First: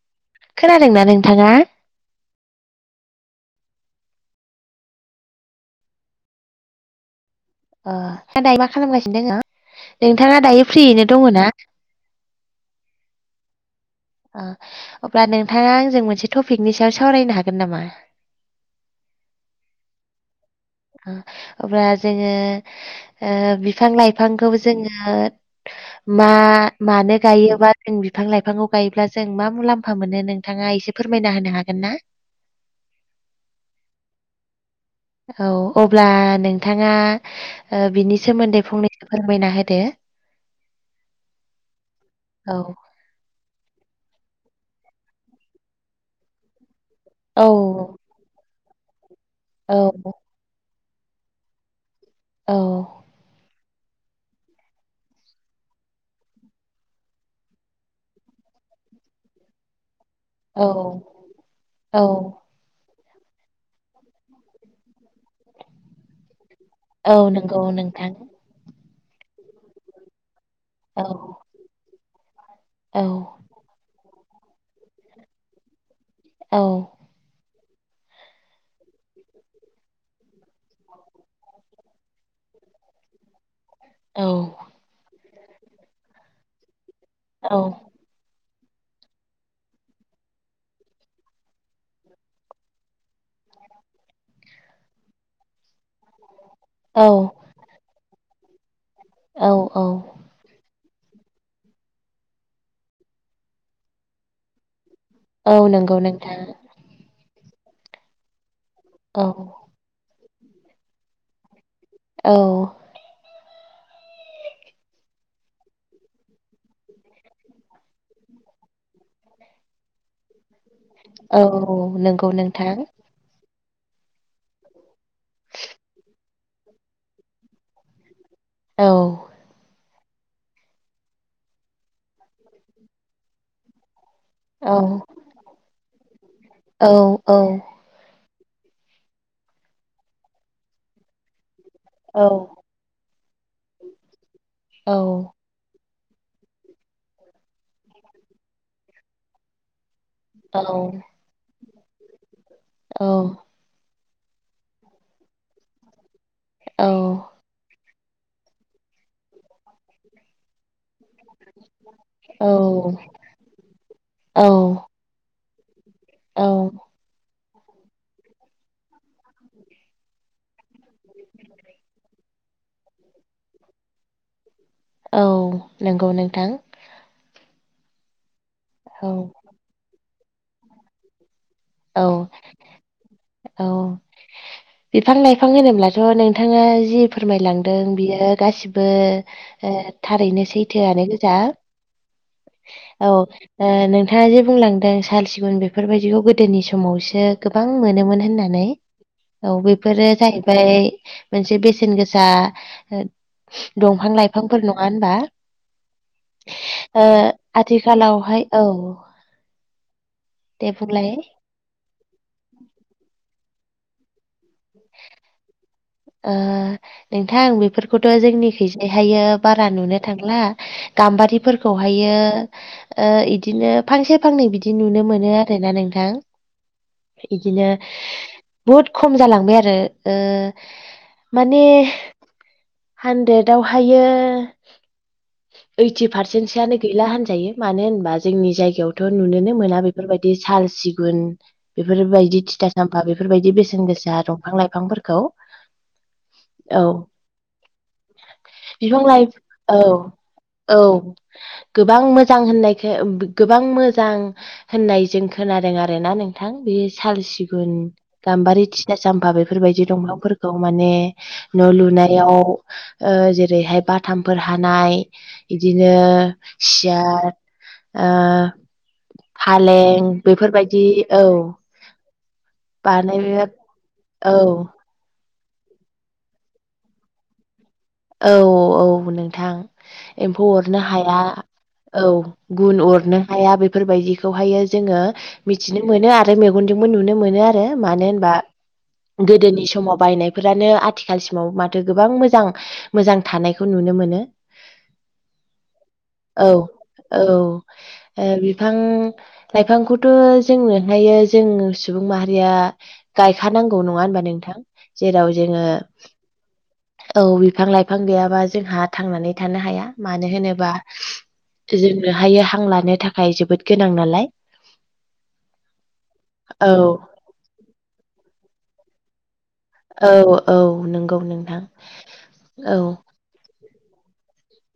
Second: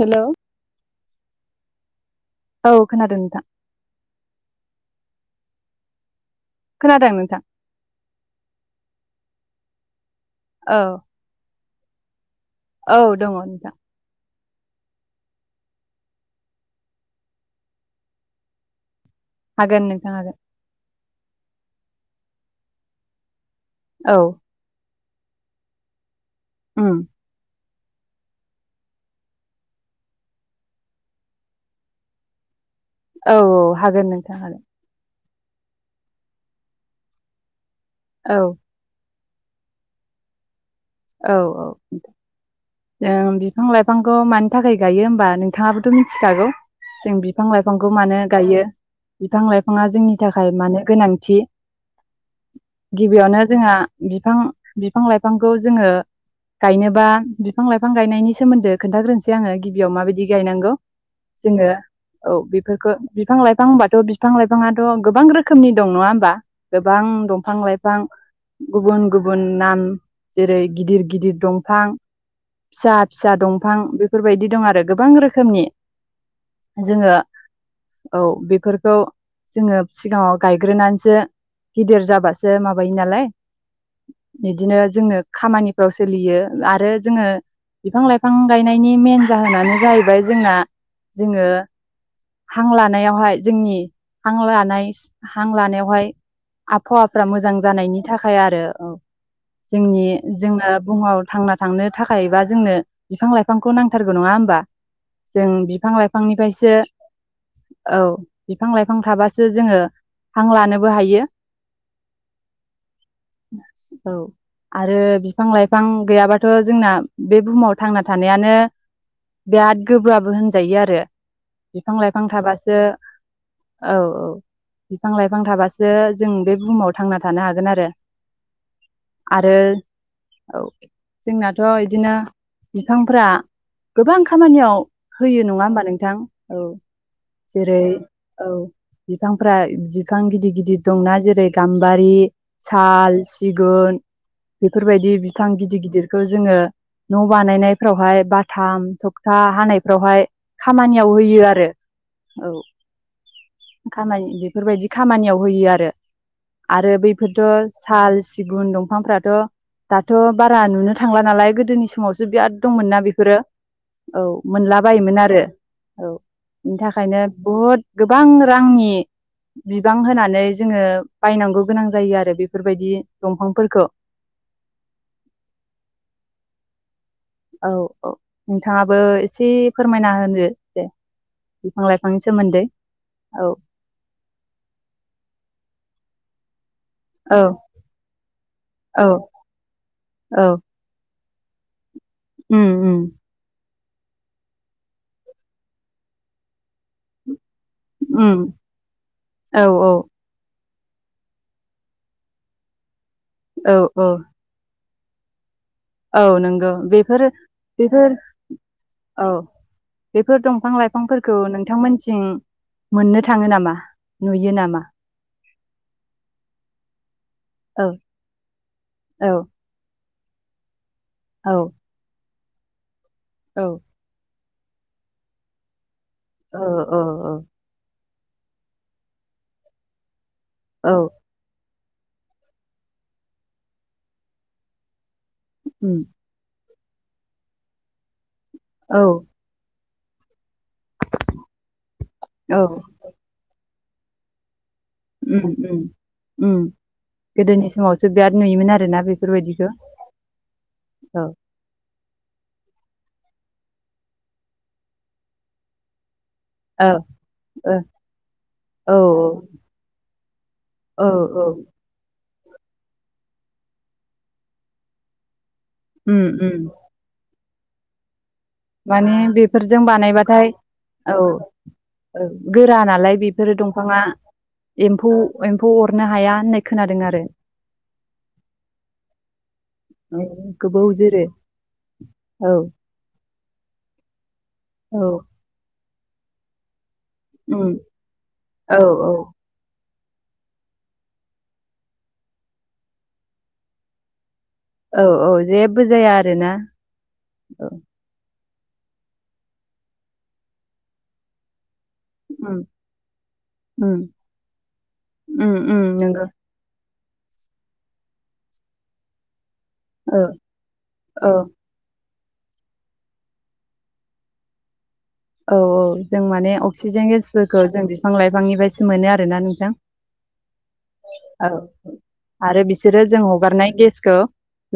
Hello. खोनादोंना नोंथाङा? औ खोनादों नोंथां। खोनादों नोंथां। अ [unintelligible] दायो मा खालामगासिनो दङ? नोंथाङा दायो औ फ्रियैनो दङ ना? औ दङ नोंथां। ओ अब्ला नोंथाङा आंजों मोनसे टपिकनि सायाव सावरायनो हागोन नामा? हागोन नोंथां हागोन। ओ अब्ला जोङो ओ बिफां औ लाइफांखौ जोङो मा उम मानो गायोबा जों बिफां लाइफांखौ गायोब्ला जों मा मुलाम्फा मोनो नोंथाङा एसे फोरमायना होनो हागोन ना? औ औ हागोन नोंथां हागोन औ अब्ला नोंथाङा बिनि औ सोमोन्दै फंनैसो फोरमायना होदो औ औ औ जों बिफां लाइफांखौ मानि थाखाय गायो होमबा नोंथाङाबोथ' मिथिखागौ जों औ बिफां लाइफांखौ मानो गायो बिफां औ लाइफाङा जोंनि नि थाखाय मानो गोनांथि औ गिबियावनो जोंहा बिफां बिफां लाइफांखौ जोङो गायनोबा बिफां लाइफां गायनायनि सोमोन्दो खोन्थाग्रोनोसै आङो गिबियाव माबायदि औ गायनांगौ जोङो औ बेफोरखौ बिफां लाइफां होनबाथ' बिफां लाइफाङाथ' गोबां रोखोमनि दं नङा होमबा गोबां औ दंफां नंगौ लाइफां नोंथां गुबुन गुबुन नाम जेरै गिदिर गिदिर दंफां फिसा औ फिसा दंफां बेफोरबायदि दं आरो गोबां रोखोमनि औ जोङो औ बेफोरखौ जोङो सिगाङाव गायग्रोनानैसो गिदिर जाबासो माबायो नालाय औ इदिनो जोंनो खामानिफ्राव सोलियो आरो जोङो औ बिफां लाइफां बिफां गायनायनि मेन जाहोनानो जाहैबाय जोंहा जोङो हां लानायावहाय जोंनि हां लानाय हां लानायावहाय औ आबहावाफ्रा मोजां जानायनि थाखाय आरो औ औ औ जोंनि जोंनो बुहुमाव थांना थांनो थाखाय बा जोंनो बिफां लाइफांखौ नांथारगौ नङा होमबा जों औ बिफां नंगौ नोंथां लाइफांनिफ्रायसो औ बिफां लाइफां औ थाबासो जोङो हां लानोबो हायो। औ औ आरो बिफां लाइफां गैयाबाथ' जोंना बे बुहुमाव थांना थानायानो बिराद गोब्राब होनजायो आरो औ बिफां लाइफां नंगौ नोंथां। थाबासो औ औ बिफां लाइफां थाबासो जों बे बुहुमाव थांना थानो हागोन आरो औ आरो औ जोंनाथ' इदिनो बिफांफ्रा गोबां औ खामानियाव होयो नङा होमबा नोंथां औ औ औ जेरै औ बिफांफ्रा बिफां गिदिर गिदिर दंना जेरै गाम्बारि औ साल सिगुन औ बेफोरबायदि बिफां गिदिर गिदिरखौ जोङो न बानायनायफ्रावहाय बाथाम थगथा हानाय फ्रावहाय खामानियाव होयो आरो औ औ खामानि बेफोरबायदि खामानियाव होयो आरो आरो बैफोरथ' साल सिगुन दंफांफ्राथ' दाथ' बारा नुनो थांला नालाय गोदोनि समावसो बिराद दंमोन ना बेफोरो औ मोनलाबायोमोन आरो औ औ, बिनि थाखायनो बहुद गोबां रांनि बिबां होनानै जोङो बायनांगौ गोनां जायो आरो बेफोरबायदि दंफांफोरखौ औ नंगौ नोंथां औ औ नोंथाङाबो औ एसे फोरमायना होनो दे बिफां लाइफांनि औ सोमोन्दै औ बिफां लाइफां होनोब्लाथ' नोंथाङा जि औ फोरमायलांदों बियो गासिबो औ औ थारैनो सैथोआनो गोजा उम उम औ नोंथाङा जे बुंलांदों साल सिगुन बेफोरबायदिखौ गोदोनि समावसो गोबां मोनोमोन उम होननानै औ बेफोरो जाहैबाय मोनसे बेसेन गोसा औ औ दंफां लाइफांफोर नङा होनबा। औ नंगौ ओ बेफोर बेफोर आथिखालावहाय औ औ बेफोर दे दंफां बुंलाय लाइफांफोरखौ नोंथांमोननिथिं थिं मोननो थाङो नामा नुयो नामा? ओ नोंथां औ बेफोरखौथ' जोंनिखैजायहायो औ बारा नुनो थांला। औ गाम्बारिफोरखौहायो ओ औ इदिनो फांसे फांनै बिदि नुनो मोनो आरोना नोंथां औ औ औ बिदिनो बुहुद खम जालांबाय आरो ओ औ माने हानद्रेदवहायो उम ओइटि पार सेनसोआनो गैला होनजायो मानो होनबा जोंनि औ जायगायावथ' नुनोनो मोना बे फोरबायदि साल सिगुन बेफोरबायदि औ थिथासाब बा बेफोर बायदि बेसेन गोसा दंफां लाइफांफोर उम उम उम गोदोनि समाव बिफां लाइ औ औ गोबां मोजां होननायखौ गोबां मोजां होननाय जों खोनादों आरो ना नों थां बे औ साल सिगुन ओ गाम्बारि थिथा औ साम्फा बेफोरबायदि दंफांफोरखौ माने औ औ न' लु नायाव ओ जेरैहाय बाथामफोर हानाय बिदिनो उम उम [unintelligible] ओ माने बेफोरजों फालें बानायबाथाय बेफोरबायदि औ औ गोरा नालाय बानाय बेफोरो दंफाङा औ एम्फौ एम्फौ अरनो हाया होननाय खोनादों आरो औ औ नोंथां औ एम्फौ अरनो गोबौ हाया जोरो औ गुन अरनो हाया बेफोरबायदिखौहायो जोङो औ मिथिनो मोनो आरो मे गनजोंनो नुनो मोनो आरो उम मानो होमबा औ औ गोदोनि समाव बायनाय फोरानो आथिखालसिमाव माथो गोबां मोजां मोजां थानायखौ नुनो मोनो। औ औ जेबो जाया आरो औ ना औ ओ बिफां लाइफांखौथ' जोंनो हायो जों सुबुं माहारिया उम गायखानांगौ उम नङा होनबा नोंथां जेराव उम जोङो उम नंगौ औ बिफां लाइफां गैयाबा जोंहा थांनानै थानो हाया औ मानो होनोबा औ जोंनो हायो हां लानो थाखाय जोबोद गोनां नालाय औ औ जों माने औ अक्सिजेन गेसफोरखौ जों बिफां लाइफांनि बसो मोनो आरोना नोंथां औ औ नंगौ औ नोंथां आरो औ बिसोरो जों हगारनाय गेसखौ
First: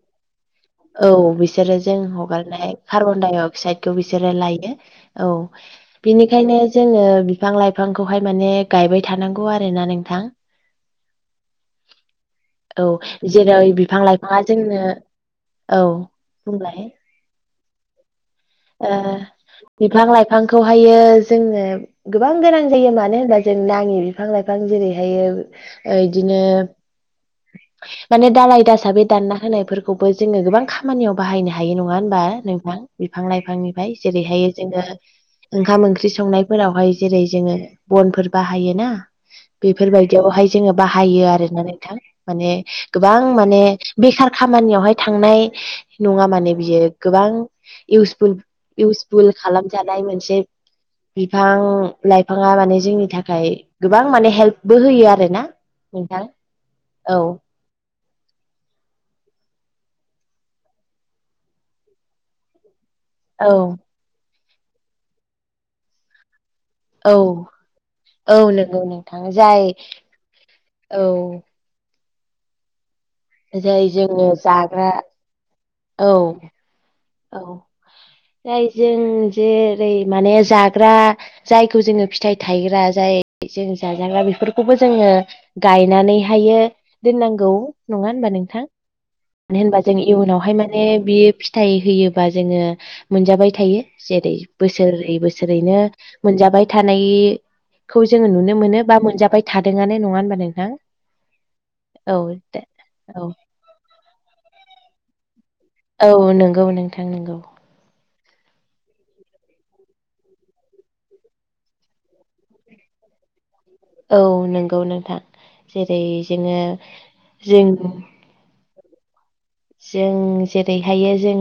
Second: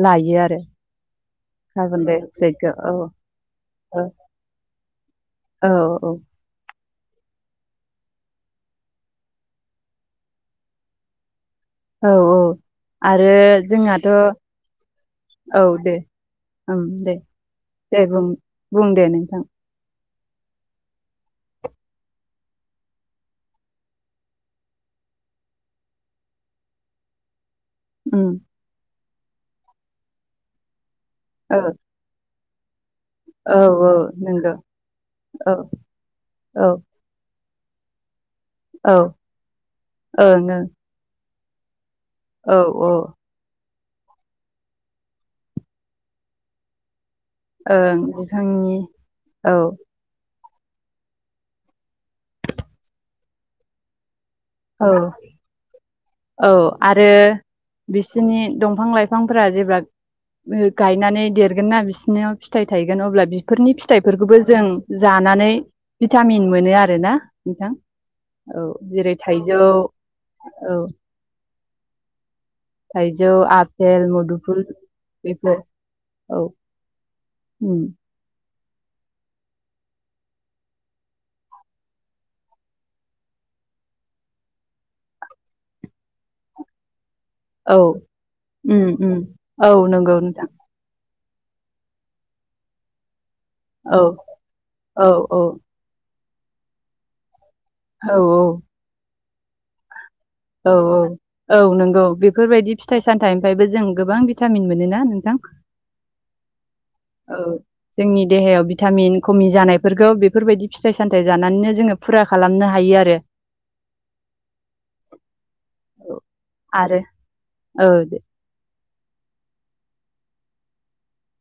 लायो आरो औ बिसोरो जों कार्बन डाइ हगारनाय अक्साइडखौ औ कार्बन डाइ अक्साइदखौ औ बिसोरो लायो। औ बिनिखायनो जोङो बिफां लाइफांखौहाय माने गायबाय थानांगौ आरो ना नोंथां औ औ आरो जेरै बिफां जोंहाथ' लाइफाङा जोंनो औ दे बुंलाय दे दे बुं बुं ओ दे नोंथां बिफां लाइफांखौहायो जोङो गोबां गोनां जायो मानो होनबा जों नाङि बिफां लाइफां जेरैहायो बिदिनो उम माने दालाय दासा बे दानना होनायफोरखौबो जोङो गोबां खामानियाव बाहायनो औ हायो नङा होनबा नोंथां बिफां औ औ लाइफांनिफ्राय जेरैहाय नंगौ जोङो औ ओंखाम ओंख्रि औ संनायफोरावहाय जेरै जोङो बनफोर बाहाय ना ओं बेफोरबायदियावहाय ओं जोङो बाहायो आरोना नोंथां माने औ औ गोबां गोबां माने बेखार खामानियावहाय थांनाय नङा माने बियो गोबां ओं इउसफुल बिथांनि इउसफुल औ खालामजानाय मोनसे बिफां लाइफाङा माने जोंनि थाखाय गोबां माने हेल्पबो औ होयो आरोना नोंथां औ आरो औ बिसोनि दंफां लाइफांफोरा जेब्ला गायनानै देरगोन ना बिसोरनियाव फिथाइ थायगोन अब्ला औ बिफोरनि फिथाइफोरखौबो जों जानानै भिटामिन मोनो आरो आरोना औ नोंथां औ नंगौ जेरै नोंथां जाय थाइजौ औ औ थाइजौ जाय आपेल जोङो मुदुफु जाग्रा बेफोर औ औ उम जाय जों जेरै माने जाग्रा जायखौ जोङो फिथाइ थायग्रा जाय जों जाजाग्रा बेफोरखौबो जोङो गायनानैहायो दोननांगौ औ नङा होनबा नोंथां उम उम मानो औ होनबा जों नंगौ नोंथां इयुनावहाय माने बियो फिथाइ होयोबा जोङो मोनजाबाय थायो औ जेरै औ बोसोरै औ बोसोरैनो मोनजाबाय थानाय खौ औ जोङो नुनो मोनो बा मोनजाबाय थादोंआनो नङा होनबा नों औ औ औ नंगौ दे बेफोरबायदि फिथाइ औ सामथायाइ ओमफ्रायबो जों गोबां भिटामिन मोनो ना नोंथां औ नंगौ नोंथां औ नंगौ जोंनि देहायाव भिटामिन खमि जानायफोरखौ बेफोरबायदि फिथाइ सामथाइ जानानैनो जोङो फुरा खालामनो हायो आरो औ नंगौ नोंथां जेरै जोङो आरो जों औ दे जों जेरैहायो जों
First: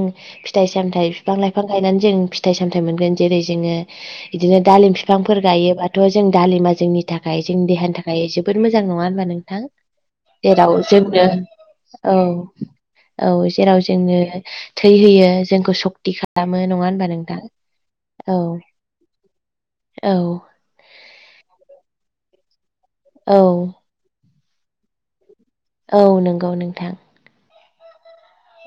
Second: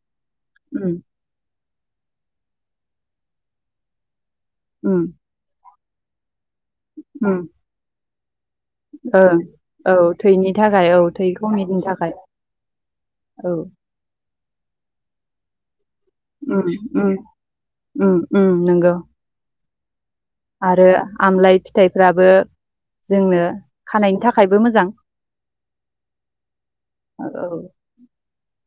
फिथाइ उम सामथाइ बिफां लाइफां गायनानै जों फिथाइ सामथाय मोनगोन जेरै जोङो बिदिनो दालिम उम बिफां फोर गायोबाथ' जों दालिमा जोंनि उम थाखाय जोंनि देहानि थाखाय ओमफ्राय जोबोद मोजां नङा होनबा ओं नोंथां औ थैनि जेराव थाखाय औ थै जोंनो खमिनि थाखाय औ औ जेराव जोंनो थै होयो जोंखौ सक्ति खालाम दामो उम नङा होनबा उम नोंथां उम औ उम नंगौ औ आरो आमलाय फिथाइफ्राबो औ जोंनो खानायनि थाखायबो मोजां औ नंगौ नोंथां औ औ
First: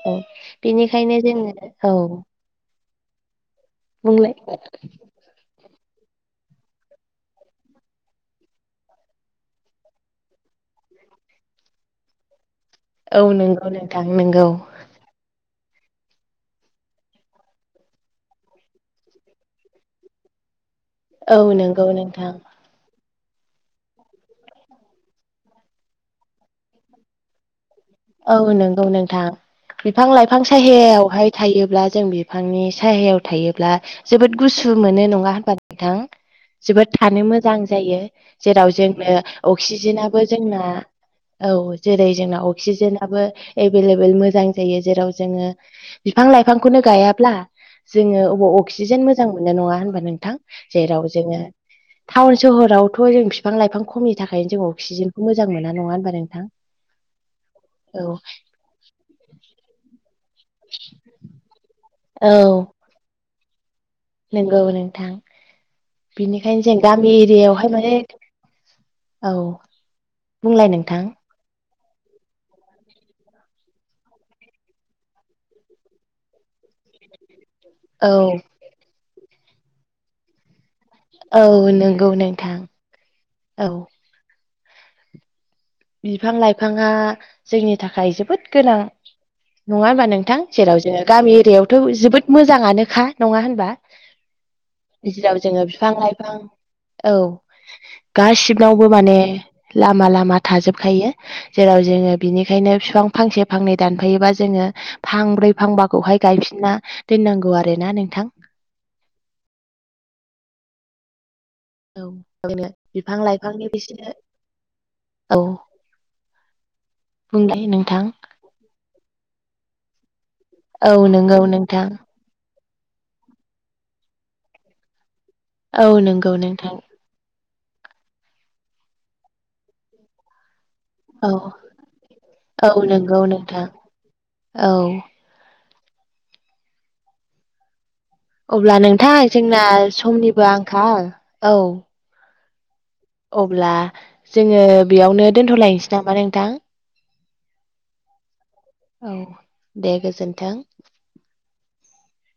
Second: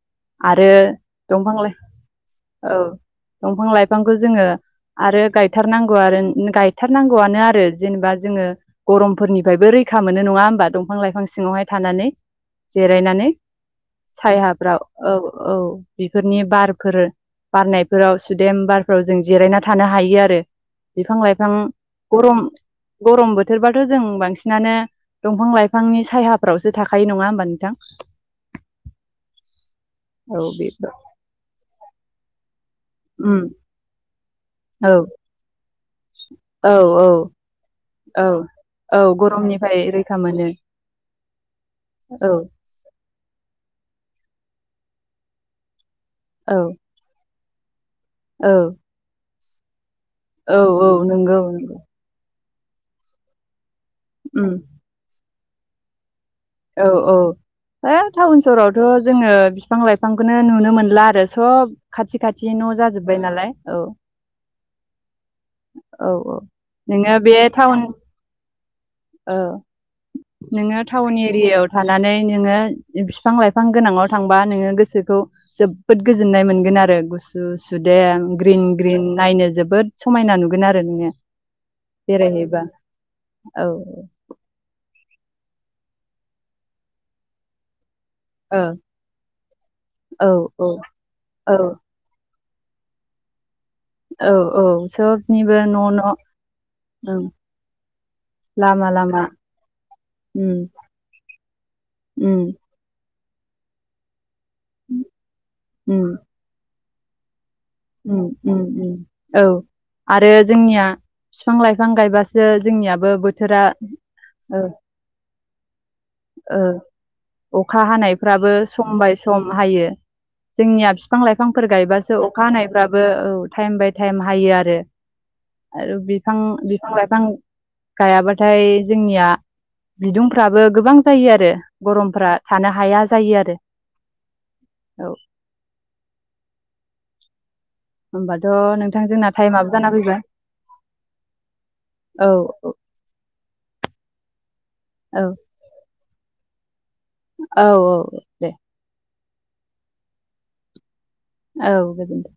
औ आरो बिनिखायनो दंफां जोङो लाइ औ औ दंफां लाइफांखौ बुंलाय जोङो आरो गाय गायथारनांगौ आरो गायथारनांगौआनो आरो जेनेबा जोङो गरमफोरनिफ्रायबो रैखा मोनो नङा होमबा दंफां लाइफां सिङावहाय थानानै औ जिरायनानै नंगौ नोंथां नंगौ सायाफ्राव औ औ बेफोरनि बारफोर बारनायफोराव सुदेम बारफ्राव जों जिरायना थानो हायो आरो बिफां औ लाइफां नंगौ नोंथां गरम गरम बोथोरबाथ' जों बांसिनानो दंफां लाइफांनि सायाफ्रावसो थाखायो नङा होमबा नोंथां औ नंगौ नोंथां बिफां लाइफां औ बे सायायावहाय थायोब्ला जों बे बिफांनि सायायाव उम थायोब्ला जोबोद गुसु औ मोनो नङा होनबा नोंथां औ जोबोद औ थानो मोजां जायो औ जेराव औ जोंनो गरमनिफ्राय रैखा अक्सिजेनाबो मोनो जोंना औ जेरै औ जोंना अक्सिजेनाबो एभेलेबेल मोजां जायो जेराव जोङो बिफां औ लाइफांखौनो गायाब्ला जोङो औ अबाव अक्सिजेन मोजां मोननाय नङा होनबा नोंथां औ औ जेराव जोङो नंगौ नंगौ टाउन सोहरावथ' जों बिफां लाइफां खमनि उम थाखायनो जों अक्सिजेनखौ मोजां मोना नङा होनबा नोंथां औ औ है औ टाउन सहरावथ' जोङो बिफां लाइफांखौनो नुनो मोनला आरो सब खाथि औ खाथि न' जाजोबबाय नालाय औ नंगौ नोंथां औ औ बेनिखायनो जों गामि नोङो बे एरियायावहाय टाउन माने औ बुंलाय नोंथां बेयाव थानानै नोङो बिफां लाइफां गोनाङाव थांबा नोङो गोसोखौ जोबोद गोजोननाय मोनगोन आरो गुसु गुसु औ सुदेम ग्रिन ग्रिन नायनो जोबोद समायना नु गोन आरो नोङो औ नंगौ नोंथां बेरायहैबा औ औ बिफां लाइफाङा जोंनि थाखाय जो बोद औ गोनां नङा होनबा औ नोंथां औ जेराव जोङो गामि औ एरियायावथ' जोबोद मोजाङानोखा नङा होनबा औ औ गेजेराव सोबनिबो जोङो न' बिफां न' लाइफां औ ओं गासिबनावबो लामा माने लामा लामा लामा उम थाजोबखायो जेराव जोङो उम बिनिखायनो बिफां फांसे फांनै दानफैयोबा जोङो उम फांब्रै फांबाखौहाय गायफिनना दोननांगौ आरो औ आरो जोंनिया बिफां लाइफां औ गायबासो जोंनियाबो बिफां बोथोरा लाइफांनि बिसोरो ओ औ बुंलाय अखा नोंथां हानायफ्राबो सम बाय सम हायो जोंनिया औ बिफां नंगौ लाइफांफोर नोंथां गायबासो अखा हानायफ्राबो औ टाइम बाय टाइम हायो आरो औ आरो नंगौ बिफां नोंथां बिफां लाइफां गायाबाथाय जोंनिया बिदुंफ्राबो गोबां जायो औ आरो गरमफ्रा थानो औ हाया नंगौ जायो आरो नोंथां औ अब्ला होमबाथ' नोंथां जोंना टाइमाबो जाना फैबाय समनिबो आंखाल औ औ औ अब्ला जोङो औ बेयावनो दोनथ'लायनोसै नामा नोंथां औ औ दे औ दे गोजोन्थों औ गोजोन्थों।